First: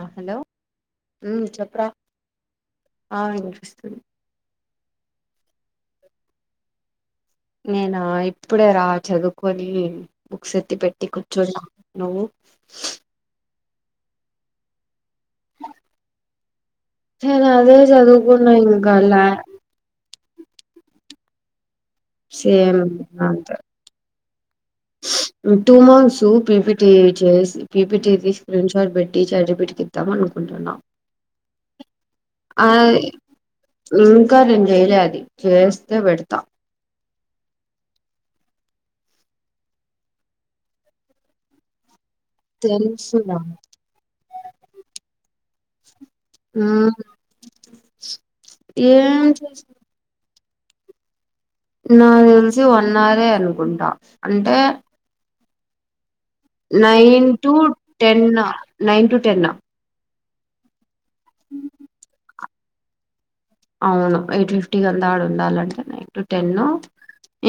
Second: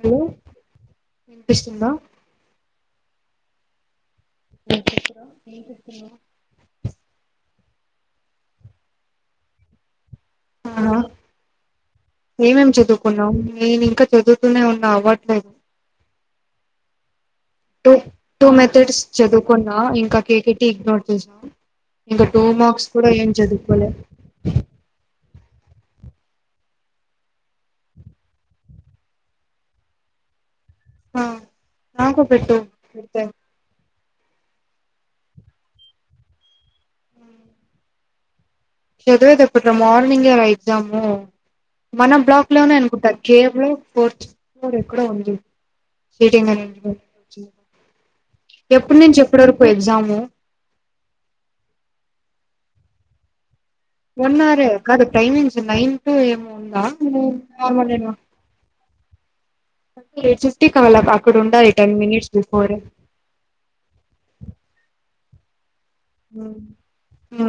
Hello ఉమ్ చెప్పురా వినిపిస్తుందా ఆ వినిపిస్తుంది ఏం చేస్తూ ఏం చేస్తున్నావ్ నేను ఇప్పుడే రా చదువుకొని బుక్స్ ఎత్తి ఆహా పెట్టి కూర్చోన్నా నువ్వు ఏమేం చదువుకున్నావు నేను ఇంకా చదువుతూనే ఉన్నా అవ నేను అదే టూ టూ చదువుకున్నా ఇంకా మెథడ్స్ లా చదువుకున్నా ఇంకా కేటిటి ఇగ్నో [unintelligible] ఇంకా టూ సేమ్ మర్క్స్ కూడా ఏం అంతే చదువుకోలే టూ మర్క్స్ పీపీటీ చేసి పీపీటీ తీ స్క్రీన్ షట్ పెట్టి చాట్ జీపీటీ కి ఇద్దాం అనుకుంటున్నా ఆ నాకు ఆ పెట్టుకుంటే ఇంకా నేను చెయ్యాలె అది చేస్తే పెడతా చదువేదేప్పడు మార్నింగ్ గే రా ఇద్దాము. మన బ్లాక్ లోనే అనుకుంటా కే తెలుసురా బ్లాక్ ఫోర్త్ ఫ్లోర్ ఎక్కడో ఉంది. ఉమ్ ఎప్పటి నుంచి ఏం ఎప్పటి చేస్ వరకు ఎగ్జాము నాక్ తెలిసి వన్ అవరే అనుకుంట. వన్ అవరే కాదు timing ninth nine to ten nine to ten late [unintelligible] కవాల [unintelligible] ఇక్కడ ఉండా ఐటమ్ మింగేసిండు పోరి అవును ఎయిట్ ఫిఫ్టీ కంతా ఆడ ఉండాలంటే నైన్ టు టెన్ ఉమ్.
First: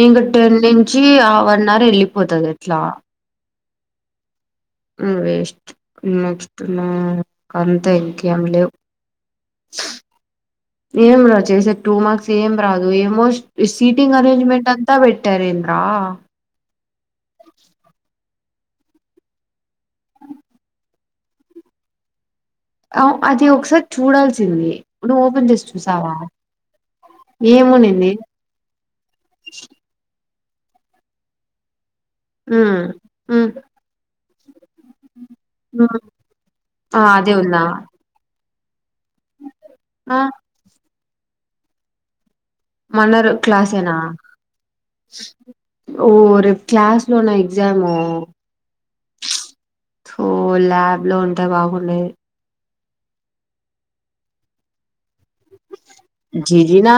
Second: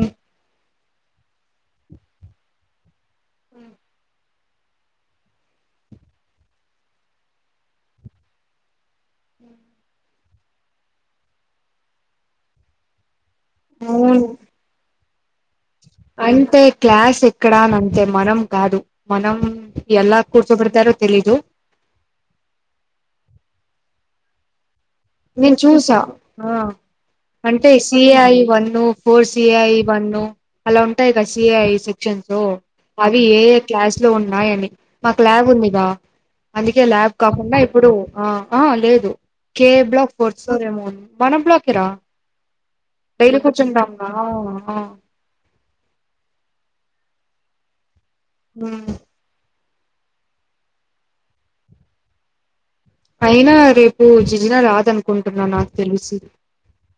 ఇకా టెన్నింగ్ ఛీ వన్ అవర్ వెళ్ళిపోతది ఎట్లా వేస్ట్ నెక్స్ట్ నాకంతె ఇంకేం లేవు ఏం రా చేసె టూ మార్క్స్ ఏం రాదు ఏమోస్ అయితే క్లాస్ ఎక్కడానంతే మనం కాదు మనం ఎలా కుర్చోబెడతారో తెలీదు ఆ అది ఒకసారి చూడాల్సింది. నువ్వు ఓపెన్ నేను చేసి చూసా చూసావా ఆ అంటే ఏమునింది CI one four CI one అలా ఉంటాయి. కదా సి ఐ స్ ఉమ్ అవి ఏ ఉమ్ ఏ క్లాస్ లో ఉ నాయ్యండి మాకు ల్యాబ్ ఉంది. రా ఉమ్ అందుకే ఆ ల్యాబ్ అదే కాకుండా ఉందా ఇప్పుడు ఆ ఆ లేదు కేప్ ఆ కూర్చుంరేమో మన బ్లాకెరా మన్నర్ క్లాసేనా ఆ ఓరి క్లాస్ లోన ఎక్జాము ఊ తూ ల్యాబ్ లో ఉంటే బాగుండేది అయినా రేపు జిజిన రాదను కుంటున్నా నాకు తెలిసి జిజినా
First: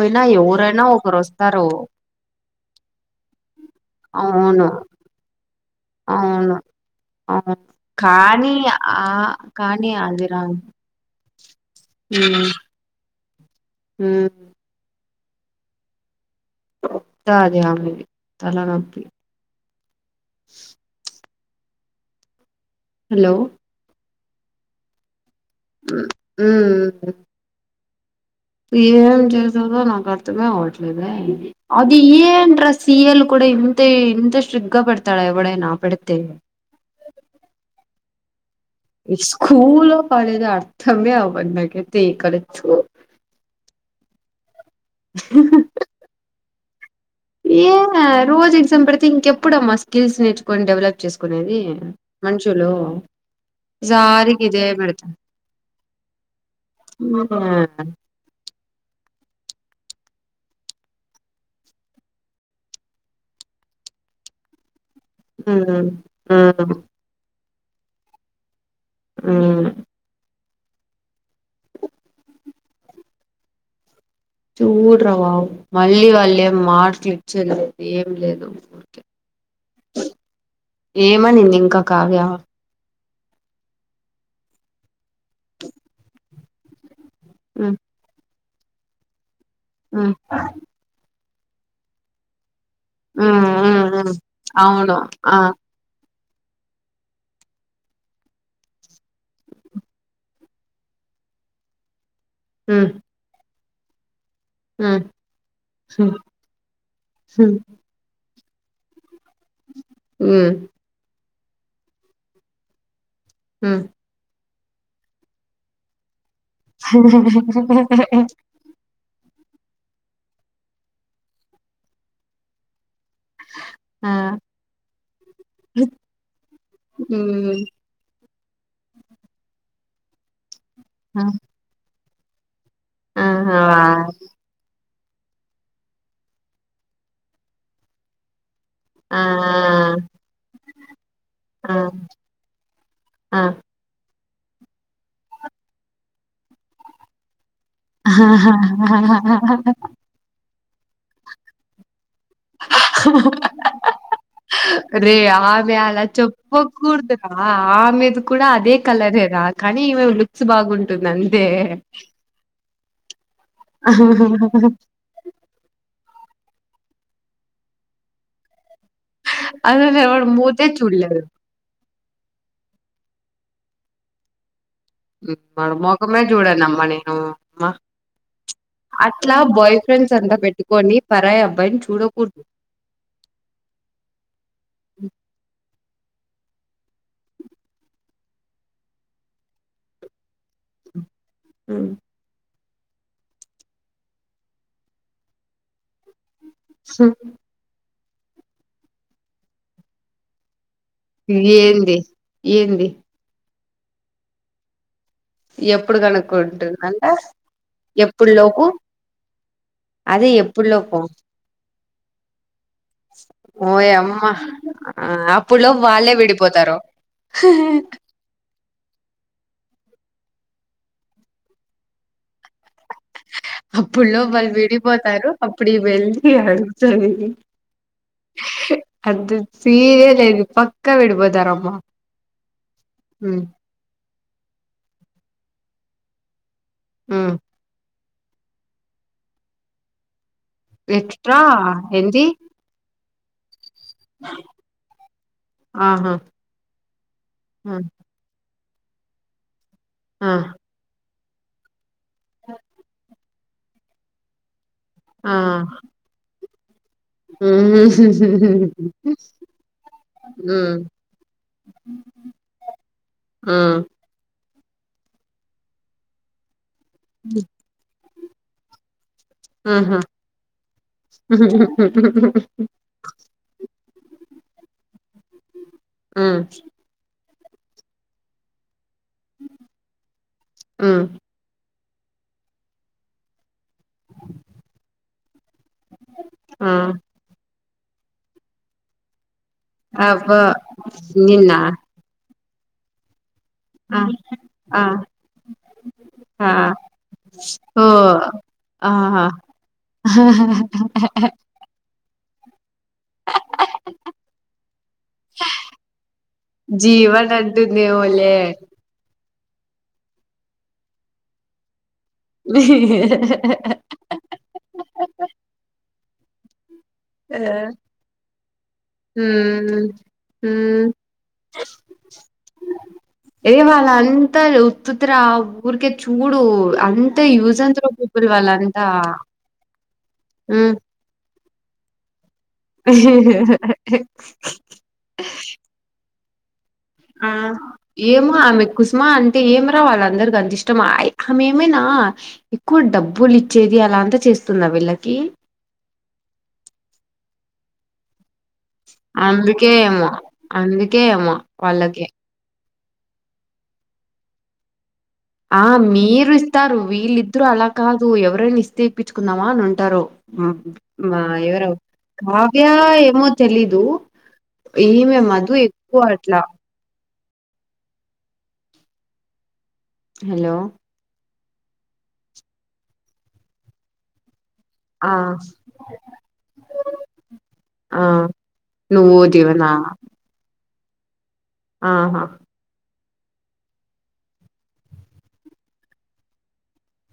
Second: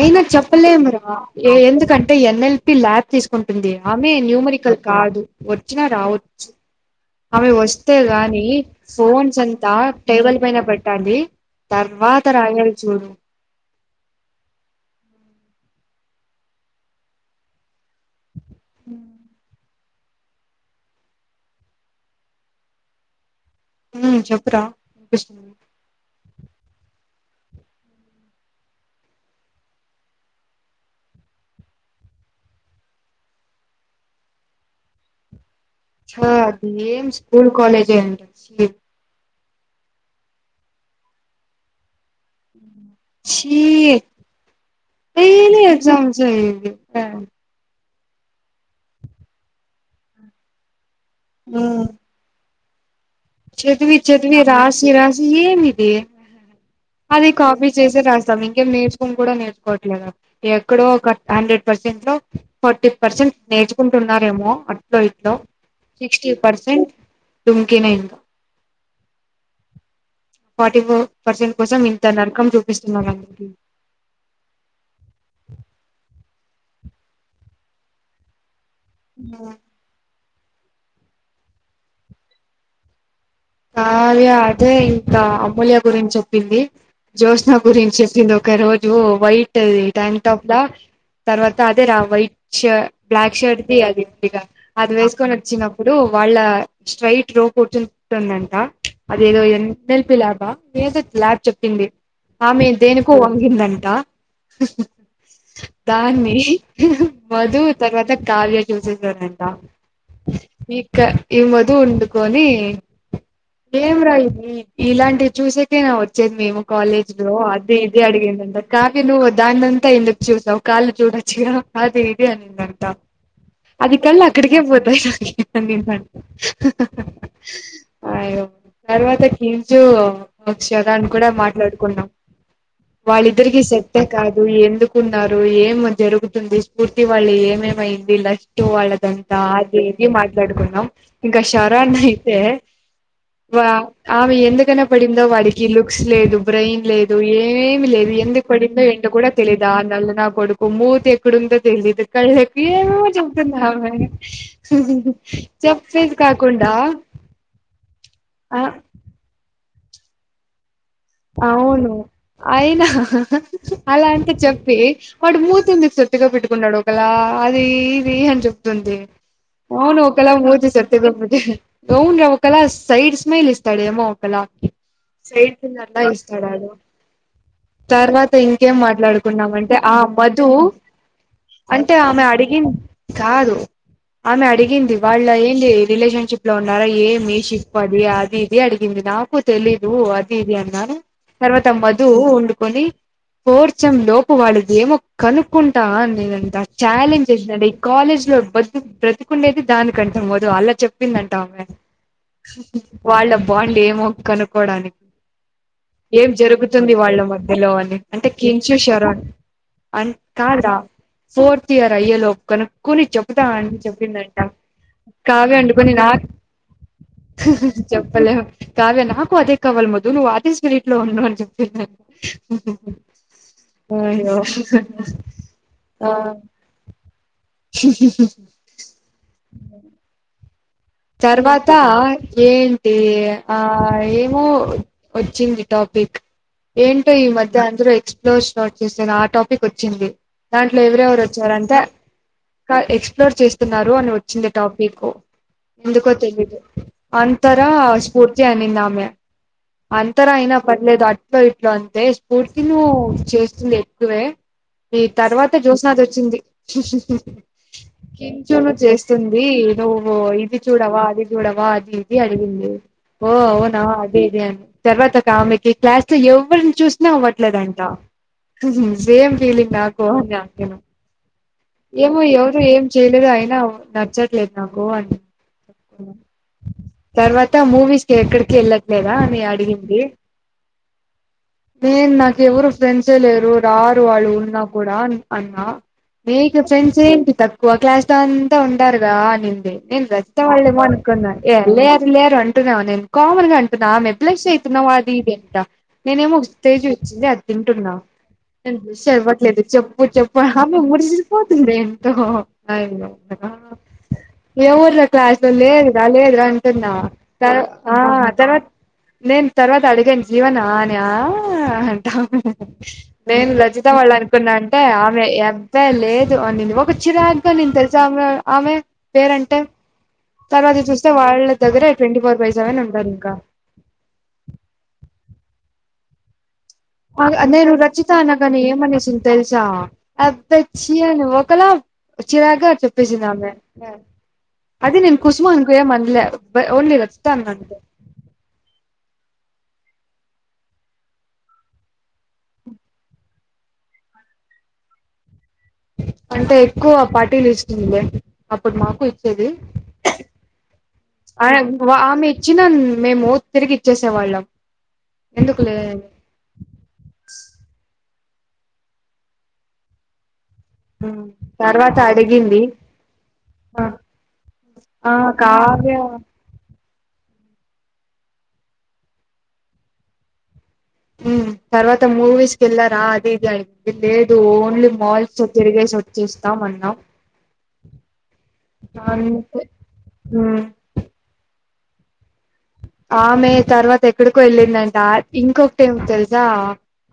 అయినా ఎవరైనా చెప్పలేమురా ఒకరు వస్తారు ఎందుకంటే ఎన్ఎల్ కి ల్యాబ్ తీసుకుం ఉంది ఆమె అవును న్యూమరికల్ కాదు వచ్చినా రావచ్చు అవును ఆమె అవును వస్తే గానీ కానీ ఆ ఫోన్స్ అంతా కానీ అది టేబుల్ రాదు పైన పెట్టాలి తర్వాత ఉమ్ రాయాలి చూడు ఉమ్ అది ఆమెది తలనొప్పి హలో ఉమ్ చెప్పురా క ఊ ఏం చేసెదో నాకు అర్థమే అవట్లేదే అది ఏంట్ర సీయల్ కూడా ఇంత ఇంత ఇంట్రెస్టి గా పెడతాడ ఎవడైన ఆ అది ఏం స్కూల్ కాలేజే అంట శ స్కూల్లో పడేదే అర్థమే అవద్ నాకైత్ ఛీ డైలీ ఎగ్జామ్సే ఆ రోజూ ఎగ్జామ్ పేడితే ఇంకేప్పుడమ్మా స్కిల్స్ నేర్చుకొని డెవలప్ చేసుకునేది ఉమ్ మన్షి అందులో చదివి చదివి రాసి రాసి ఏమిది అదే కాపి ఉమ్ చేసే రాస్తాం ఇంకేం నేర్చుకోను కూడా నేర్చుకోవట్లేదు ఎక్కడో ఒక హండ్రెడ్ పర్సెంట్ లో ఫార్టీ పర్సెంట్ నేర్చుకుంటున్నారేమో అట్లో ఇట్లో సిక్స్టీ ఉమ్ పర్సెంట్ డుంకి నే ఇంకా ఊ ఫార్టీ ఫోర్ పర్సెంట్ కోసం ఇంత నరకం చూపిస్తున్నారు అందరికి చూడ్రవా మళ్ళీ వాళ్ళ ఏం మార్కులు ఇచ్చేలేదు ఏం లేదు ఆ ఏమనింది ఇంకా కావ్య కావ్యా అదే ఇంకా అమూల్య గురించి చెప్పింది జ్యోస్న ఉమ్ గురించెప్పింది ఒక ఒకరోజు వైట్ ట్ ది ఉమ్ టైంటాప్లా తర్వాత అదే రా వైట్ షర్ బ్లాక్ ఉమ్ షర్ట్ది ఉమ్ అది ఉమ్ ఉందిగా అది అవును ఆ వేసుకొనచ్చినప్పుడు వాళ్ళ స్ట్రైట్రో కూర్చొ కూర్చోదంట అదేదో ఎన్ ఎల్ పి ల్యాబ ఏదో ల్యాబ్ చెప్పింది ఆమె ఉమ్ దేనికో వంగిందంట ట ఉమ్ ఉమ్ దాన్ని మధు తర్వాత కావ్య చూసేసారంట ఉమ్ అ వీక్కా ఈ మధు ఉండుకొని ఉమ్ ఏం రా ఇది ఇలాంటివి చూసేకేనా వచ్ చ్చేది మేము కాలేజ్లో అది ఇది అడిగందంట కాఫీలు వ దాన్నంతా ఎందుకు చూసావ్ కాలు చూడచ్చుగా అది ఇది అనిందంట అది ఆ కల్లు అక్కడికే పోతాయి అనిందంట ఉమ్ అయ్యో తర్వాత కేజూ వచ్చే దాన్ని కూడా మాట్లాడుకున్నాం ఆ వాళ్ళిద్దరికి సెట్టే కాదు ఎందుకు ఉన్నారు ఏమో జరుగుతుంది స్పూర్తి వాళ్ళు ఏమేమయింది ల టు ఆ వాళ్ళదంతా అది ఆ ఇది మాట్లాడుకున్నాం ఇంకా ఆ శరాన్ అయితే ఆ వా ఆమె ఎందుకనా పడిందో వాడికి లుక్స్ లేదు బ్రెయిన్ లేదు ఏ ఏమి లేదు ఎందుకు పడిందో ఏంటో కూడా తెలీదు ఆ నల్ల నా కొడుక్ మూతి ఎక్కడుందో తెలీదు కళ్ళకి ఏమో చెప్తుంద రే ఆమె చెప్స్ అలా కాకుండా చెప్పకూడదురా ఆమెది కూడా ఆ అదే కలరే రా కానీ ఈమెవి లుక్స్ బాగుంట అవును అయినా అలాంటి చెప్పి వాడు మూతిందెకు చె తిగా పెట్టుకున్నాడు ఒకలా ఈది అని జె ఉంది అసలు ఓను ఎవడు ఒకలా మూతే మూతి సొట్టగా చూడలేదు పెట్టు అవును ఓ కళ సైడ్ స్మైల్ ఇస్తాడు ఏమో ఒక ల హ్ సర్లే ఇస్తాడాడు. తర్వాత ఇంకేం అట్లా మాట్లాడుకున్నామంటే బాయ్ ఆ ఫ్రెండ్స్ అంతా మధు పెట్టుకొని పరాయి అబ్బాయిని అంటే ఆమె చూడకూడదు అడిగింది. కాదు ఆమె అడిగింది వాళ్ళ ఏంటి రిలేషన్షిప్ లో ఉన్నారా ఏ మి షిప్ అది అది ఇది అడిగింది నాకు తెలీదు అది అన్నాను తర్వాత ఉమ్. మదు ఉండు కొని పోర్చం లోపు వాళ్ళది ఏమో కనుక్కుంటా అని నేను చాలెంజ్ చేసినాడు కాలేజ్ లో బదు బ్రతికుండేది దానికి కంట మాదు అలా చెప్ చెప్పిందంట ఆమె ఏంది ఏంది వాళ్ళ బాగుండి ఏమో కనుక్కోవడానికి ఎప్పుడు ఏం జరుగుతుంది కనుక్కుంటుందంట వాళ్ళ మధ్యలో అని అంటే ఎప్పుడు లోపు కించు షరణ్ అన్ అదే కాద్ ఎప్పుడు రా లోపు ఫోర్త్ తయారయ్యే లోపూ కన్ కొన్ని చెబుతాం అండి. ఓయమ్మ చెప్పిందంట ఆ కావ్య అప్పుడులో అండి కొన్ని వాళ్ళే నాకు విడిపోతారు చెప్పలేము కావ్య నాకు అదే కవల్ మొ నును వాటి స్పిరిట్ లో ఉన్నావు అనీ చెప్పిందంత అప్పుడు లో వళ్ళు విడిపోతారు. అప్పుడు ఆ వెళ్ళి అడుగుతుంది అది సీనే లేదు పక్క తర్వాత ఏంటి ఉమ్ ఆ ఏం ము వచ్చింది టాపిక్ ఏంటో ఈ ఉమ్ మధ్య అందరూ ఎక్స్పీ క్లోర్స్ స్టార్ట్ చేశాను ఆ టాపిక్ వచ్చింది దాంట్లో ఎవరెవరు ఎక్స్ట్రా వచ్చారంటే ఏంది క హే చ్ న్ చేస్త న్నారు వచ్చింది టాపిక్ ఎందుకో ఆహా తెలీదు అంతరా ఆ స్ఫూర్తి అని అంది ఆమె అంతర ఆ అయినా పర్లేదు అ ఇట్లా అం అ స్ఫూర్తి ను్ చే స్తుంది ఎక్కువే ఈ ఆ తర్వాత జ్యోస్నాది వోచ్చింది కించును ఉమ్ చేస్తుంది నువ్వు ఇది చూడవా అది చూడవా అది ఇది అడిగింది ఓ ఆ అవునా అదే ఇది అని తర్వాత కామెడీకి క్లాస్ లో ఎవ్వరి నిచూసినా అవ్వట్లేదంటా హుహు సేమ్ ఫీలింగ్ ఆహా నాకో అని అంటున్న ఏమో ఎవరు ఏం చేయలేదు అయినా నచ్చట్లేదు నాకు అని ఉమ్ తర్వాత త మూవీస్ కి ఎక్కడికి ఎల్ ల్లట్లే లేదా ఆమే అడిగింది ఉమ్ నేను నాకెవరు ఫ్రెండ్సే లేరు రారు వాళ్ళు ఉన్నా కూడా అన్నా నీకు ఆ ఫ్రెండ్స్ ఏంటి తక్ క్కువ క్లాస్లో అంతా ఉంటారుగా అనింది ది నేను రజిత అబ్బా వాళ్ళు ఏమోనుకున్న నిన్నా లేరు లేరు అన్నింది తున్నావా నిన్న్ కామన్ గా అంటున్నా ఆ ఆమె బ్లుష్ ఆ అయితున్నావ్ అది ఇది అంట నేనేమో ఒక ఆ స్టేజ్ వచ్చింది అది ఓ తింటున్నా నేను బ్లుష్ ఆహా అవ్వట్లేదు చెప్పు చెప్పు ఆమె ఎల్లిపోతుంది ఎం హోహో అయ్యయో ఏవురులో క్లాసులో లేదు రా లేదు అంటన్నా జీవన్ ఆ అంటుందేమోలే తర్వాత నేను తర్వాత అడిగాను జీవనా అని ఆహ్ నేను రలజిత వాళ్ళు అనుకున్నా అంటే ఆమె పే లేదు అనింది పచ్చిరాకగానింది తెలుసా ఆమె ఆమె పేరంటే హ్మ్ తర్వాత హ్మ్ చూస్తే వాళ్ళ దగర ట్వంటీ ఫోర్ బై సెవెన్ ఉం ఏ వళ్ళంతా ఉత్తుత్తి రావ్ ఉరికే చూడు అంత ఆ యూజ్ నేను అండ్ త్రో రచితా పీపుల్ అనగానే ఏం వాళ్ళంతా అనేసింది తెల్సా అబ్బా హ్మ్ చి అని ఒకలా చిరాగా చెప్పేసింది ఆమె అది నేను కుసుమ అనుకో ఏం అనలే ఓన్లీ రచిత ఆ అన్నా అంతే ఏమో ఆమె కుసుమా అం అయితే ఏం రావాలే వాళ్ళందరికి అంత ఇష్టంమా అ ఆమె ఏమైనా ఎక్కువ డబ్బులు ఇచ్చేది అలా అంతా చేస్తుందా వీళ్ళకి అంటే ఎక్కువ పార్టీలు ఇస్తుంది లే అప్పుడు మాకు ఇచ్చేది అందుకే ఏమో అందుకే ఏమో ఆ వాళ్ళకి ఆమె ఇచ్చిన మేము తిరిగి ఇచ్చేసేవాళ్ళం ఆ మీరు ఇస్తారు వీళ్ళు ఇద్దరు అలా కాద్ తు ఎవరైనా ఇస్తే తీప్పించుకుందావా అని ఉంటారు హు మా ఎవర తర్వాత అడిగింది కావ్య ఏమో తెలీదు ఆ ఈమే మధు కావ్య ఎక్కువ అట్లా హలో హు తర్వాత మూవీస్ కెల్లారా అది ఇది అడిగితే ఓన్లీ ఆ మాల్స్ తిరిగేసి వచ్చేస్తాం అన్నాం ఆ నువ్వు అంతే జీవనా హు ఆహా ఆమె తర్వాత ఎక్కడికో వెళ్ళిందంట ఇంకొకటీ ఏం తెలుసా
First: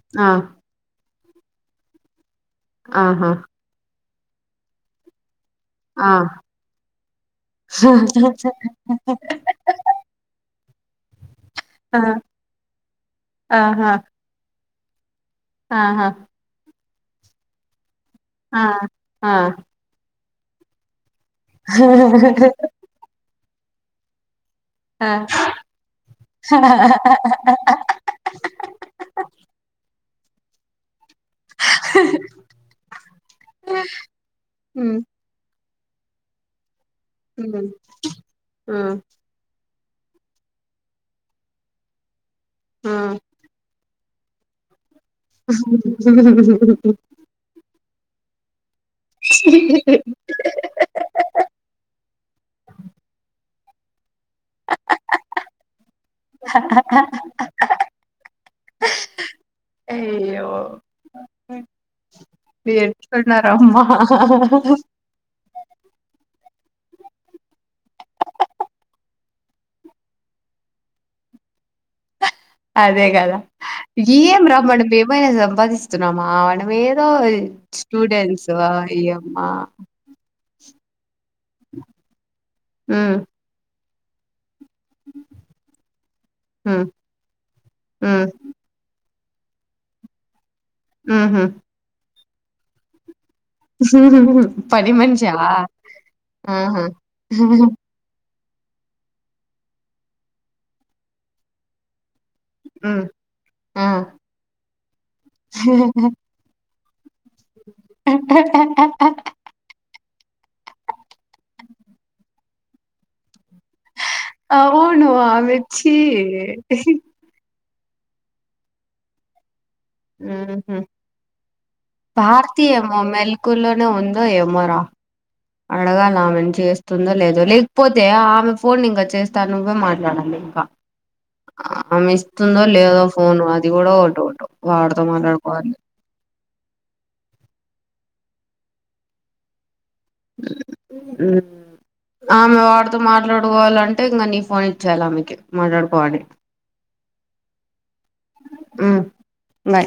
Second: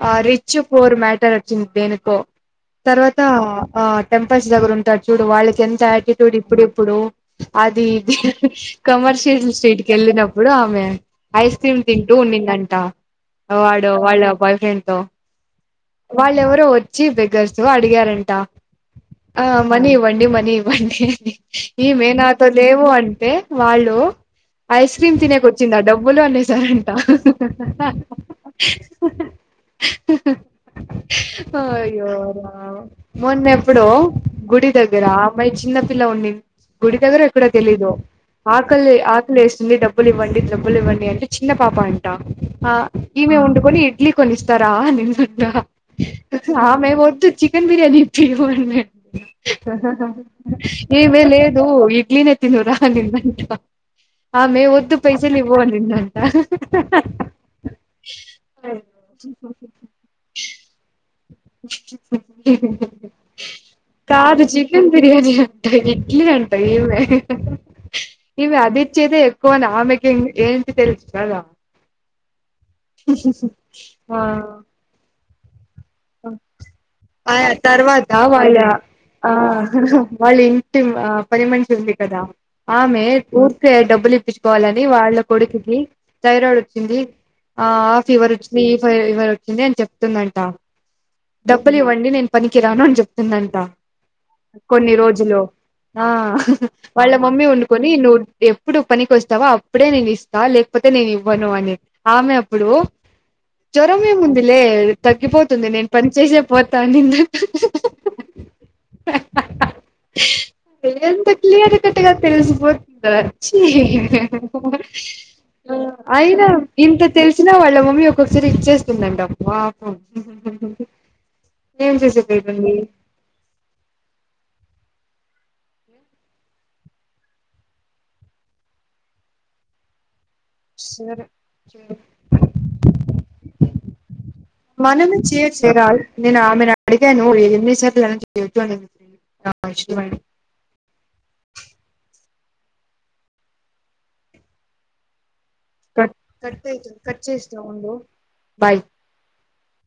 ఆ రిచ్ పోర్ మ్యాట్ టర్ వచ్చింది దేనికో తర్వాత ఆహా ఆ ఆ టెంపుల్స్ దగ్గర ఉంటారు చూడు వాలి ఆ ఎంతఆటిట్యూడ్ ఇప్పుడు ఇప్పుడు అది ఇది ని కమర్షియల్ స్ట్రీట్ కి వెళ్ళినం ప్పుడు ఆమె ఐస్ క్రీమ్ ఆ తింటూ ఉనిందంట వాడు ఆహా వాళ్ళ బాయ్ ఫ్రెండ్ లో ఆహా వాళ్ళేవరో వ చి బెగ్గర్స్తో అడిగారం టా ఆ మని ఇవ్వండి మని ని ఇవ్వండి అని ఇహ్ ఈవే నాతో లేవు అంటే వాళ్ళు ఆ కీమ్ తినేకి వచ్చిందా డబ్బులు అనేసారంట ఆహ్ అ అహ్ అయ్యో రామ మొన్న ఎప్పుడో గుడి హ్మ్ దగ్గర అమ్మాయి చిన్న పిల్లా ఉండి గుడి దగరక్క ఎక్కడో హ్మ్ తెలీదు ఆకలి హ్మ్ ఆకలి ఎస్తుంది డబ్బ బ్బులివ్వండి డబ్బులువ్వండి అంటే చిన్న పాపా అంటా ఆ ఈవే ఉండుకడి ఇడ్లి కొనిస్తారా అనిం ఆ మీరు ఏది తీవొనే. ఇమే లేదు ఇడ్లీనే తినురా అనిందంట. ఆమే వద్ద్. పైసలు ఇవ్వు అనిందంట. అయ్యో ఎట్లున్నారు అమ్మా కాదు చికెన్ బిర్యానీ అంటా ఇడ్లీ అంటా ఏమో. ఇవి అది ఇచ్చేదే ఎక్కువని ఆమెకేం ఏంటి తెలుసు కదా. అదే కదా ఆ ఏం రా మనం ఎమైనా సంపాదిస్తున్నామ. మనం ఏదో ఆ తర్వాత స్టూడెంట్స్ వాళ్ళ ఇయమ్మా. ఆహ్ పనిమనిషి ఉంది కదా ఆమె ఉమ్ పూర్తి అయ్యేటప్పు లేటీచ్చు. కోవాలని వాళ్ళ కొడుకుకి థైరాయిడ్ ఉమ్ వచ్చింది. ఆహ్ ఆ ఉమ్ ఫీవర్ వచ్చింది ఈ ఫీవర్ వచ్ వచ్చింది అని చెప్తుందంట. ఉహు డబ్బలు ఇవ్వండి నేను. పనికి రాను అని చెప్పు. వస్తుందంట పని కొన్ని మనిషా రోజులు ఆహ్ ఆహా వాళ్ళ మమ్మీ వండుకొని నువ్వు. ఎప్పుడు పనికోస్తావో అప్పుడే నేను ఇస్తా లేకపోతే నేను ఇవ్వను అనేది ఆమె. ఇప్పుడు ఉమ్ ఆ జ్వరం ఏముంది లే. తగ్గిపోతుంది నేను. పని చేసే పోతా నిన్ను. ఎంత క్లియర్ కట్గా తెలిసిపోతుందా. అవును ఆమెచ్చి అయినా ఇంత తెలిసినా వాళ్ళు. వీళ్ళ మమ్మీ ఒక్కసారి ఇచ్చేస్తుందంట మామ్. ఉమ్ ఉమ్మ్ ఏం భార్తి చేసేకైతుంది ఏమో మెల్కుల్లోనే ఉందో ఏమో. ఆహ్ అడగాలి ఆమెను చేస్తుందో లేదో లేకపోతే ఆమె ఫోన్ ఇంకా చేస్తా నువ్వే మాట్లాడాలి. సరే ఆమె ఇస్తుందో లేదో ఫోను అది కూడా ఒకటో ఒకటౌ వాడితో మాట్లాడుకోవాలి అడిగనుద ఎమిస [unintelligible] ఉమ్ ఆమె వాడితో మాట్లాడుకోవాలంటే ఇంకా నీ ఫోన్ ఇచ్చేయాలి ఆమెకి. కట్ మాట్లాడుకోవాలి కట్ అయితుంది కట్ చేస్తా ఉండు బాయ్. బాయ్